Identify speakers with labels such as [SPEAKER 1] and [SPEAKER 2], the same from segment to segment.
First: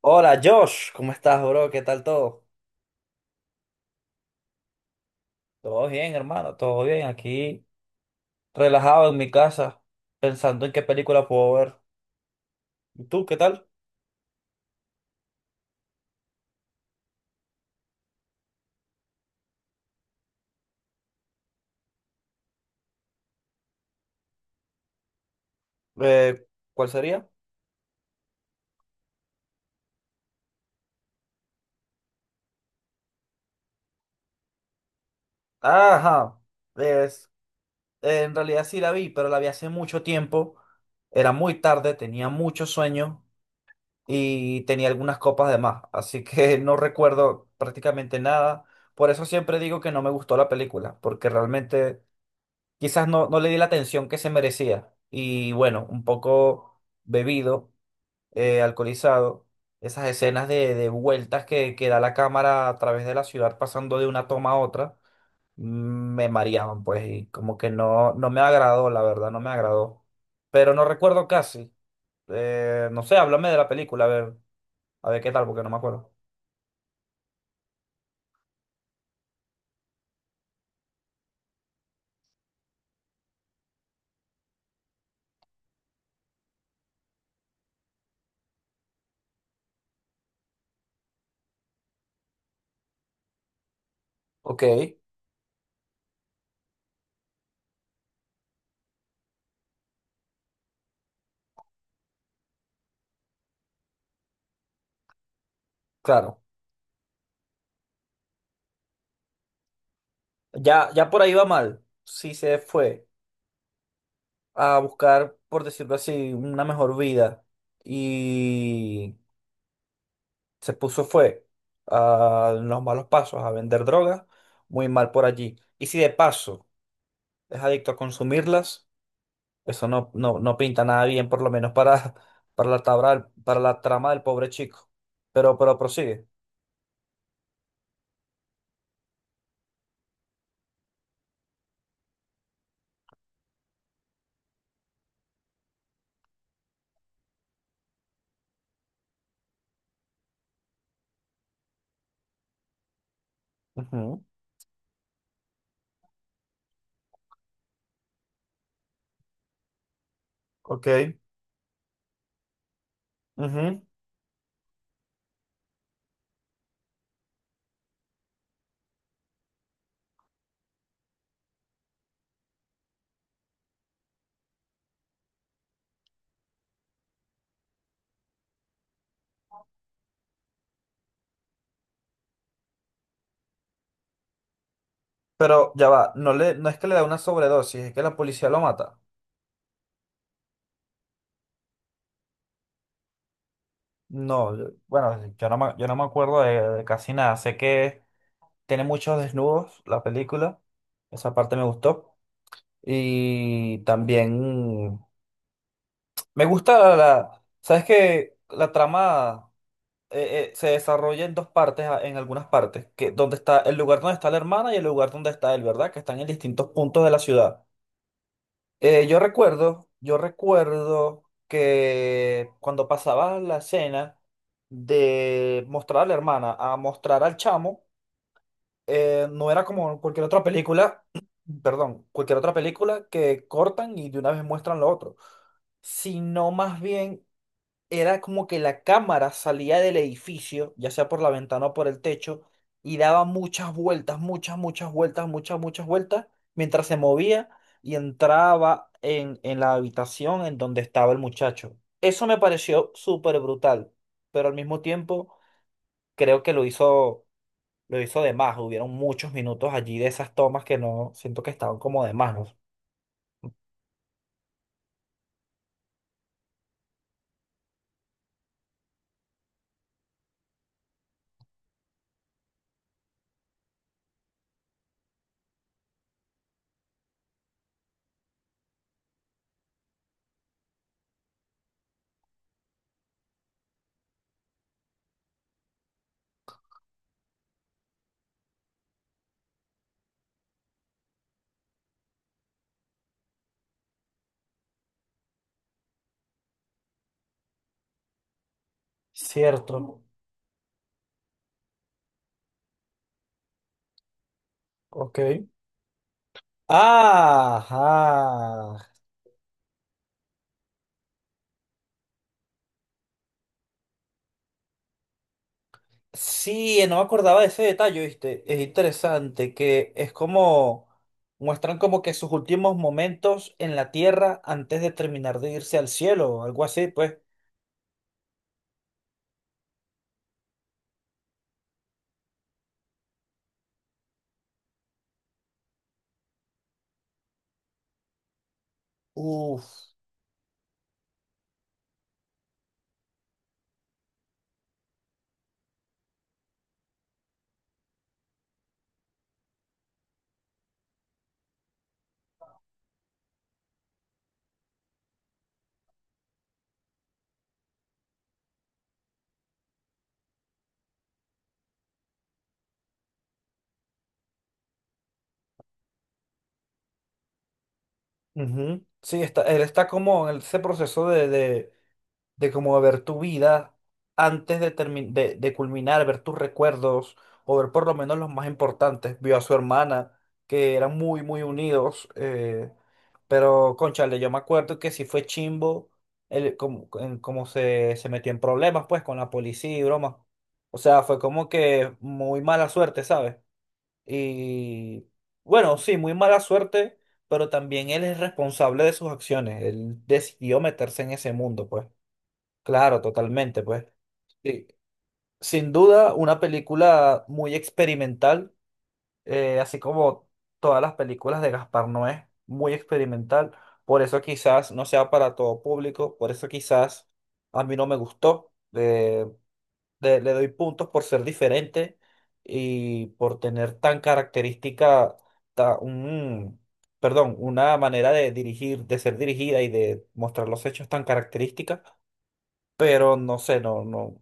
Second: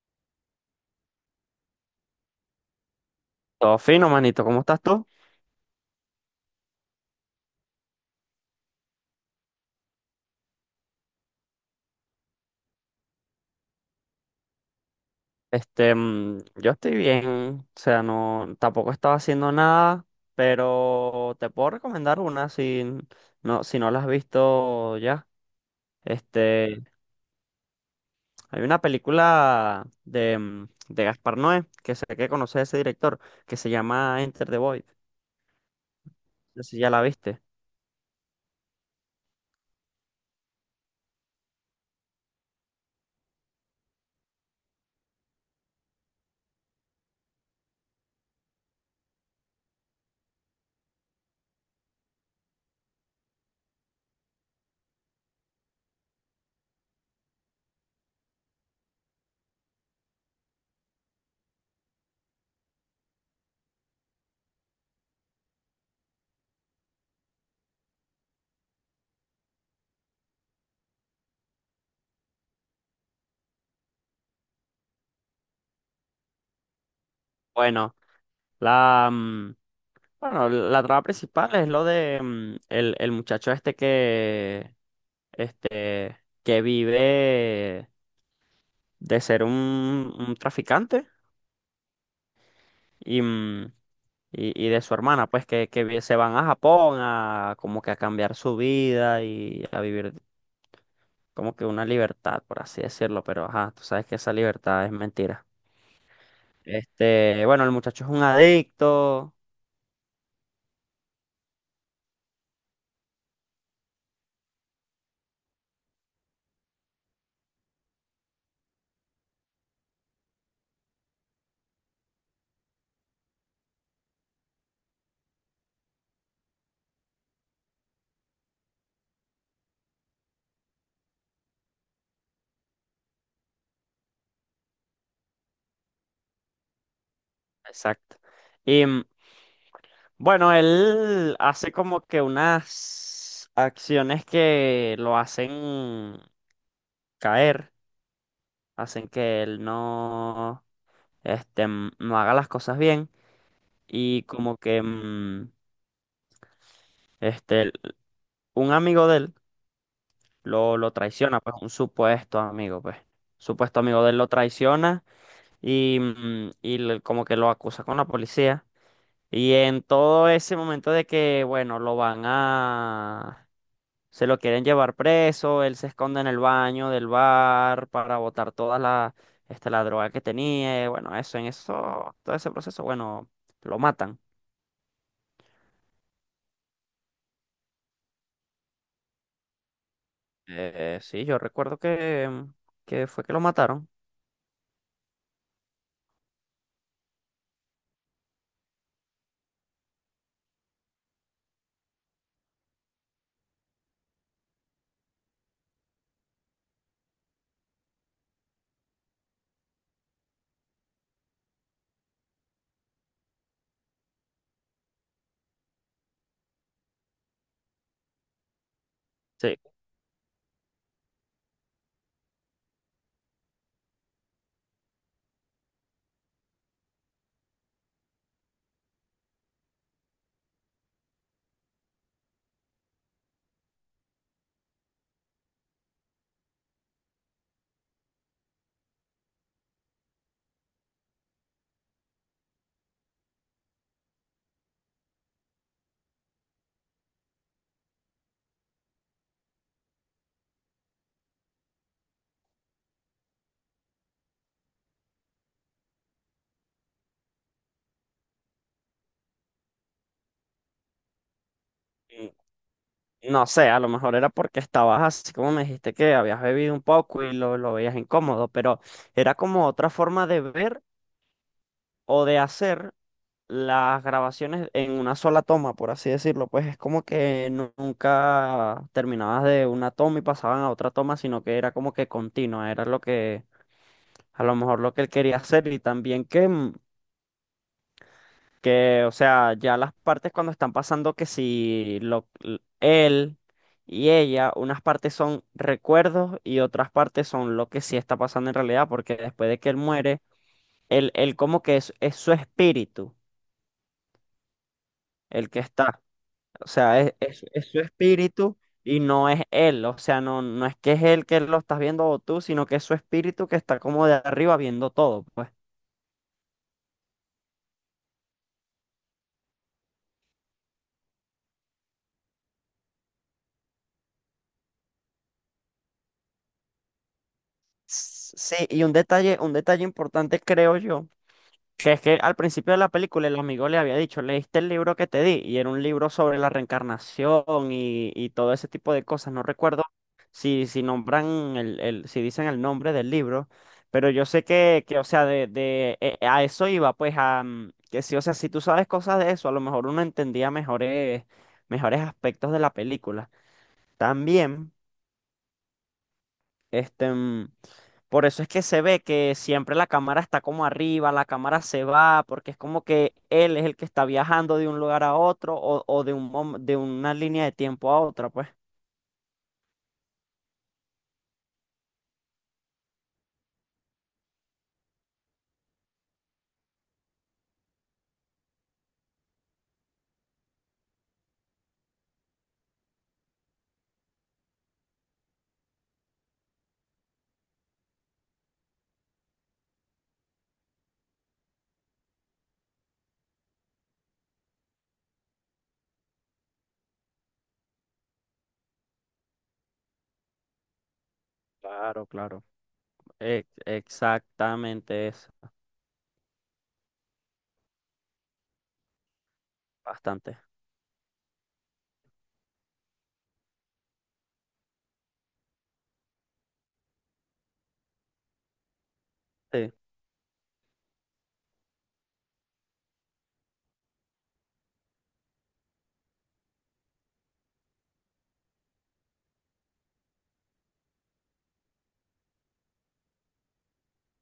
[SPEAKER 1] Hola Josh, ¿cómo estás, bro? ¿Qué tal todo?
[SPEAKER 2] Todo fino, manito. ¿Cómo estás tú?
[SPEAKER 1] Todo bien, hermano, todo bien. Aquí relajado en mi casa, pensando en qué película puedo ver. ¿Y tú, qué tal?
[SPEAKER 2] Yo estoy bien. O sea, no, tampoco estaba haciendo nada, pero te puedo recomendar una no, si no la has visto ya.
[SPEAKER 1] Eh,
[SPEAKER 2] Este,
[SPEAKER 1] ¿Cuál sería?
[SPEAKER 2] hay una película de Gaspar Noé, que sé que conoces ese director, que se llama Enter the Void.
[SPEAKER 1] Ajá,
[SPEAKER 2] No sé si ya la
[SPEAKER 1] es,
[SPEAKER 2] viste.
[SPEAKER 1] en realidad sí la vi, pero la vi hace mucho tiempo. Era muy tarde, tenía mucho sueño y tenía algunas copas de más, así que no recuerdo prácticamente nada. Por eso siempre digo que no me gustó la película, porque realmente quizás no, no le di la atención que se merecía. Y bueno, un poco bebido, alcoholizado, esas escenas de vueltas que da la cámara a través de la ciudad pasando de una toma a otra, mm, me mareaban, pues, y como que no, no me agradó, la verdad, no me agradó. Pero no recuerdo casi. No sé, háblame de la película, a ver qué tal, porque no me acuerdo.
[SPEAKER 2] Bueno. La, mm, bueno, la trama principal es lo de el muchacho este este, que vive de ser un traficante y, mm,
[SPEAKER 1] Ok,
[SPEAKER 2] y de su hermana, pues que se van a Japón a como que a cambiar su vida y a vivir como que una libertad, por así decirlo, pero ajá, tú sabes que esa libertad es mentira.
[SPEAKER 1] claro.
[SPEAKER 2] Bueno, el muchacho es un adicto.
[SPEAKER 1] Ya, ya por ahí va mal. Sí se fue a buscar, por decirlo así, una mejor vida y se puso fue a los malos pasos, a vender drogas, muy mal por allí. Y si de paso es adicto a consumirlas, eso no, no, no pinta nada bien, por lo menos para, para para la trama del pobre chico. Pero prosigue.
[SPEAKER 2] Exacto. Bueno, él hace como que unas acciones que lo hacen caer, hacen que él no, no haga las cosas bien
[SPEAKER 1] Ujú,
[SPEAKER 2] y como que este, el- un amigo de él lo,
[SPEAKER 1] ok.
[SPEAKER 2] lo traiciona, pues un supuesto amigo, pues,
[SPEAKER 1] Ujú.
[SPEAKER 2] supuesto amigo de él lo traiciona y como que lo acusa con la policía. Y en todo ese momento de que, bueno, lo van a. Se lo quieren llevar preso, él se esconde en el baño del bar para botar toda la droga que tenía. Y bueno, eso, en eso, todo ese proceso, bueno, lo matan.
[SPEAKER 1] Pero ya va, no es que le da una sobredosis, es que la policía lo mata.
[SPEAKER 2] Sí, yo recuerdo que fue que lo mataron.
[SPEAKER 1] No, bueno, yo no me acuerdo de casi nada. Sé que tiene muchos desnudos la película. Esa parte me gustó. Y también me gusta ¿Sabes que la trama se desarrolla en dos partes, en algunas partes, que donde está el lugar donde está la hermana y el lugar donde está él, ¿verdad? Que están en distintos puntos de la ciudad. Yo
[SPEAKER 2] Sí.
[SPEAKER 1] recuerdo, yo recuerdo que cuando pasaba la escena de mostrar a la hermana a mostrar al chamo, no era como cualquier otra película, perdón, cualquier otra película que cortan y de una vez muestran lo otro, sino más bien era como que la cámara salía del edificio, ya sea por la ventana o por el techo, y daba muchas vueltas, muchas, muchas vueltas, muchas, muchas vueltas, mientras se movía y entraba en la habitación en donde estaba el muchacho. Eso me pareció súper brutal, pero al mismo tiempo creo que lo hizo de más. Hubieron muchos minutos allí de esas tomas que no siento que estaban como de más, ¿no?
[SPEAKER 2] Y no sé, a lo mejor era porque estabas así como me dijiste que habías bebido un poco y lo veías incómodo, pero era como otra forma de ver o de hacer las grabaciones en una sola toma, por así decirlo, pues es como que nunca terminabas de una toma y pasaban a otra toma, sino que era como que continua, era lo que a lo mejor lo que él quería hacer y también que o sea, ya las partes cuando están pasando que si él y ella, unas partes son recuerdos y otras partes son lo que sí está pasando en realidad, porque después de que él
[SPEAKER 1] Cierto.
[SPEAKER 2] muere, él como que es su espíritu
[SPEAKER 1] Ok.
[SPEAKER 2] el que está. O sea, es su espíritu
[SPEAKER 1] Ajá.
[SPEAKER 2] y no es él. O sea, no, no es que es él que lo estás viendo o tú, sino que es su espíritu que está como de arriba viendo todo, pues.
[SPEAKER 1] Sí, no me acordaba de ese detalle, ¿viste? Es interesante que es como muestran como que sus últimos momentos en la tierra antes de terminar de irse al cielo o algo así, pues.
[SPEAKER 2] Sí, y un detalle importante creo yo que es que al principio de la película el amigo le había dicho, ¿leíste el libro que te di? Y era un libro sobre la reencarnación y todo ese tipo de cosas. No
[SPEAKER 1] Uf.
[SPEAKER 2] recuerdo si nombran si dicen el nombre del libro, pero yo sé que o sea, de, a eso iba, pues a que sí, o sea, si tú sabes cosas de eso, a lo mejor uno entendía mejores, mejores aspectos de la película. También. Este, mm, por eso es que se ve que siempre la cámara está como arriba, la cámara se va, porque es como que él es el que está viajando de un lugar a otro o de de una línea de tiempo a otra, pues.
[SPEAKER 1] Ujú. Sí, él está como en ese proceso de como ver tu vida antes de culminar, ver tus recuerdos o ver por lo menos los más importantes. Vio a su hermana, que eran muy, muy unidos, pero cónchale, yo me acuerdo que sí fue chimbo como se metió en problemas pues con la policía y broma. O sea, fue como que muy mala suerte, ¿sabes? Y bueno, sí, muy mala suerte, pero también él es responsable de sus acciones. Él decidió meterse en ese mundo, pues.
[SPEAKER 2] Claro, claro.
[SPEAKER 1] Claro,
[SPEAKER 2] Ex-
[SPEAKER 1] totalmente, pues. Sí.
[SPEAKER 2] exactamente eso.
[SPEAKER 1] Sin duda, una película muy experimental, así como
[SPEAKER 2] Bastante.
[SPEAKER 1] todas las películas de Gaspar Noé, muy experimental. Por eso quizás no sea para todo público, por eso quizás a mí no me gustó.
[SPEAKER 2] Sí,
[SPEAKER 1] Le doy puntos por ser diferente y por tener tan característica, ta- un, perdón, una manera de dirigir, de ser dirigida y de mostrar los hechos tan característica, pero no sé, no, no,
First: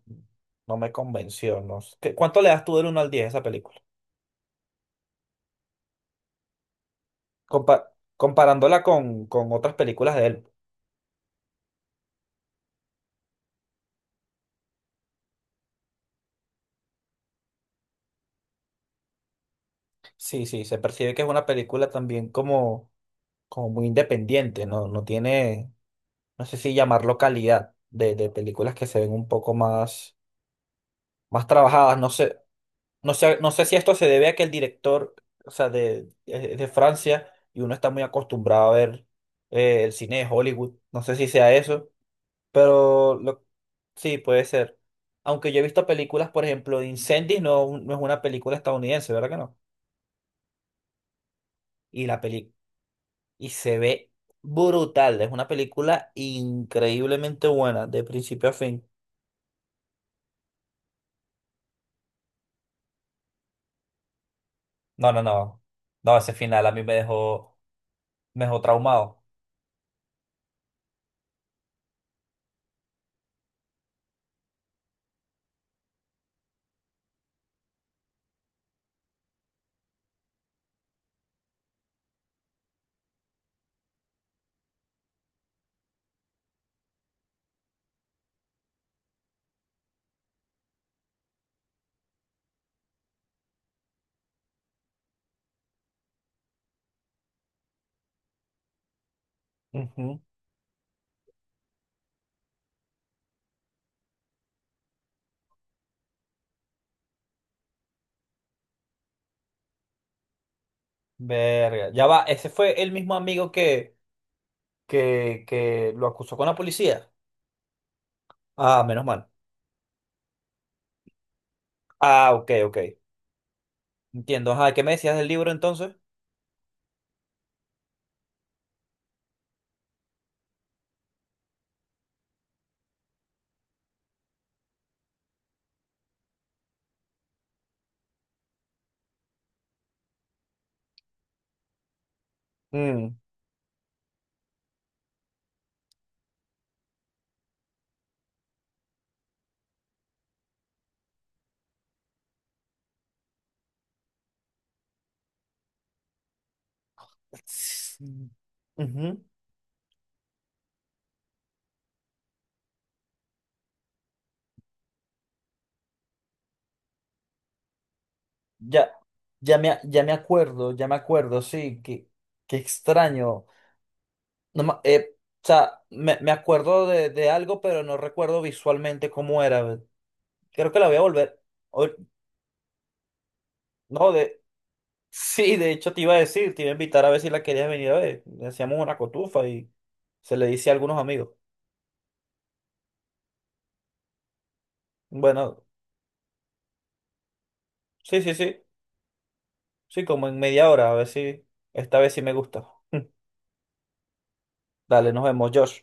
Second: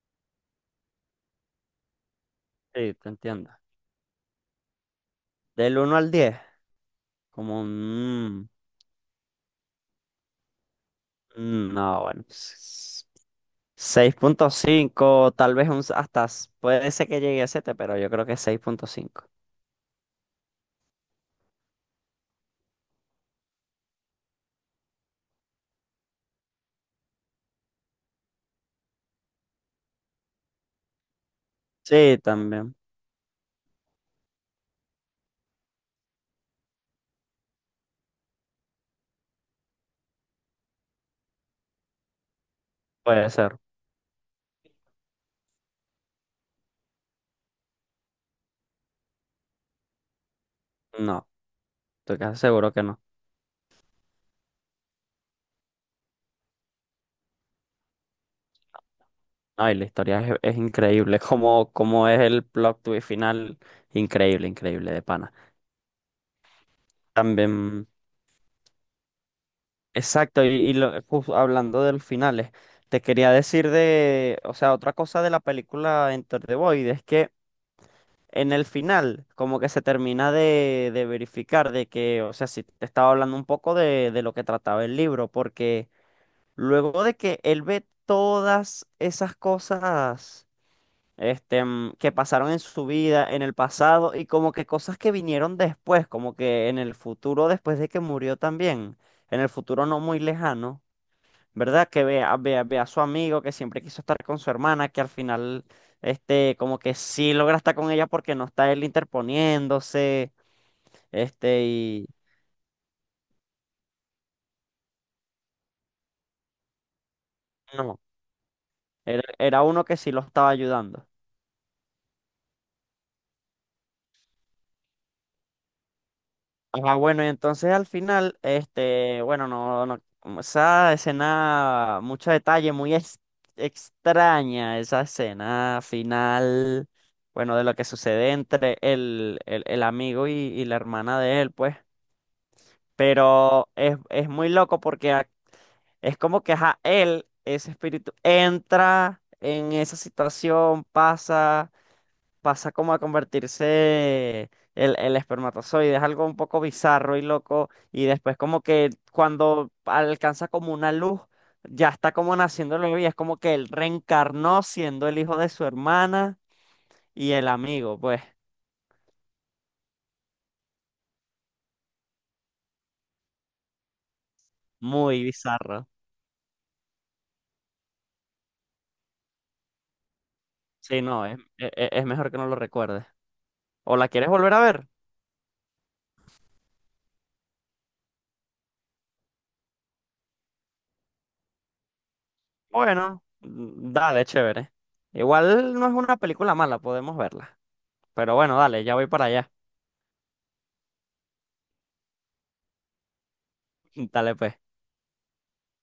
[SPEAKER 1] no me convenció. No sé. ¿Cuánto le das tú del
[SPEAKER 2] sí,
[SPEAKER 1] uno
[SPEAKER 2] te
[SPEAKER 1] al 10 a esa
[SPEAKER 2] entiendo.
[SPEAKER 1] película?
[SPEAKER 2] Del 1 al 10 como
[SPEAKER 1] Compa- comparándola con otras películas de él.
[SPEAKER 2] no, bueno. Seis punto cinco tal vez hasta puede ser que llegue a siete, pero yo creo que 6,5.
[SPEAKER 1] Sí, sí, se percibe que es una película también como, muy independiente, ¿no? No tiene, no sé si llamarlo calidad de películas que se ven un poco más trabajadas. No
[SPEAKER 2] Sí,
[SPEAKER 1] sé,
[SPEAKER 2] también
[SPEAKER 1] no sé, no sé si esto se debe a que el director, o sea, es de Francia, y uno está muy acostumbrado a ver el cine de Hollywood. No sé si sea eso. Pero
[SPEAKER 2] puede ser.
[SPEAKER 1] sí, puede ser. Aunque yo he visto películas, por ejemplo, de Incendies, no, no es una película estadounidense, ¿verdad que no?
[SPEAKER 2] No,
[SPEAKER 1] Y
[SPEAKER 2] estoy
[SPEAKER 1] la
[SPEAKER 2] casi
[SPEAKER 1] peli...
[SPEAKER 2] seguro que no.
[SPEAKER 1] y se ve brutal. Es una película increíblemente buena, de principio a fin.
[SPEAKER 2] Ay, la historia es increíble. Como es el plot twist final. Increíble, increíble, de
[SPEAKER 1] No, no,
[SPEAKER 2] pana.
[SPEAKER 1] no. No, ese final a mí me dejó,
[SPEAKER 2] También,
[SPEAKER 1] me dejó traumado.
[SPEAKER 2] exacto, y hablando de los finales, te quería decir de, o sea, otra cosa de la película Enter the Void es que en el final, como que se termina de verificar de que, o sea, si te estaba hablando un poco de lo que trataba el libro, porque luego de que él ve todas esas cosas. Que pasaron en su vida, en el pasado, y como que cosas que vinieron después, como que en el futuro, después de que murió también, en el futuro no
[SPEAKER 1] Ujú.
[SPEAKER 2] muy lejano, ¿verdad? Que vea, vea, vea a su amigo que siempre quiso estar con su hermana, que al final, como que sí logra estar con ella porque no está él interponiéndose, este,
[SPEAKER 1] Verga. Ya
[SPEAKER 2] y
[SPEAKER 1] va, ese fue el mismo amigo que lo acusó con la policía.
[SPEAKER 2] no,
[SPEAKER 1] Ah, menos
[SPEAKER 2] era,
[SPEAKER 1] mal.
[SPEAKER 2] era uno que sí lo estaba ayudando.
[SPEAKER 1] Ah, ok, ok. Entiendo. Ajá, ¿qué me decías del libro entonces?
[SPEAKER 2] Ah, bueno, y entonces al final, bueno, no, no, como esa escena, mucho detalle, muy extraña, esa escena final, bueno, de lo que sucede entre el amigo y la hermana de él, pues, pero es muy loco porque es como que a él, ese espíritu, entra en esa situación, pasa como a convertirse el espermatozoide, es algo un poco bizarro y loco, y después como que
[SPEAKER 1] Ujú.
[SPEAKER 2] cuando alcanza como una luz, ya está como naciendo el bebé, y es como que él reencarnó siendo el hijo de su hermana y el amigo, pues
[SPEAKER 1] Ya, ya me acuerdo, sí, qué extraño. No,
[SPEAKER 2] muy
[SPEAKER 1] o sea,
[SPEAKER 2] bizarro.
[SPEAKER 1] me acuerdo de algo, pero no recuerdo visualmente cómo era. Creo que la voy a
[SPEAKER 2] Sí, no, es,
[SPEAKER 1] volver.
[SPEAKER 2] e-
[SPEAKER 1] o-
[SPEAKER 2] e- es mejor que no lo recuerdes. ¿O la
[SPEAKER 1] no,
[SPEAKER 2] quieres volver a ver?
[SPEAKER 1] sí, de hecho te iba a decir, te iba a invitar a ver si la querías venir a ver. Hacíamos una cotufa y se le dice a algunos amigos.
[SPEAKER 2] Bueno, dale, chévere.
[SPEAKER 1] Bueno,
[SPEAKER 2] Igual no es una película mala, podemos verla.
[SPEAKER 1] sí, sí,
[SPEAKER 2] Pero bueno,
[SPEAKER 1] sí,
[SPEAKER 2] dale, ya voy para allá.
[SPEAKER 1] sí, como en media hora, a ver si esta vez sí me gusta.
[SPEAKER 2] Dale, pues.
[SPEAKER 1] Dale, nos vemos, Josh.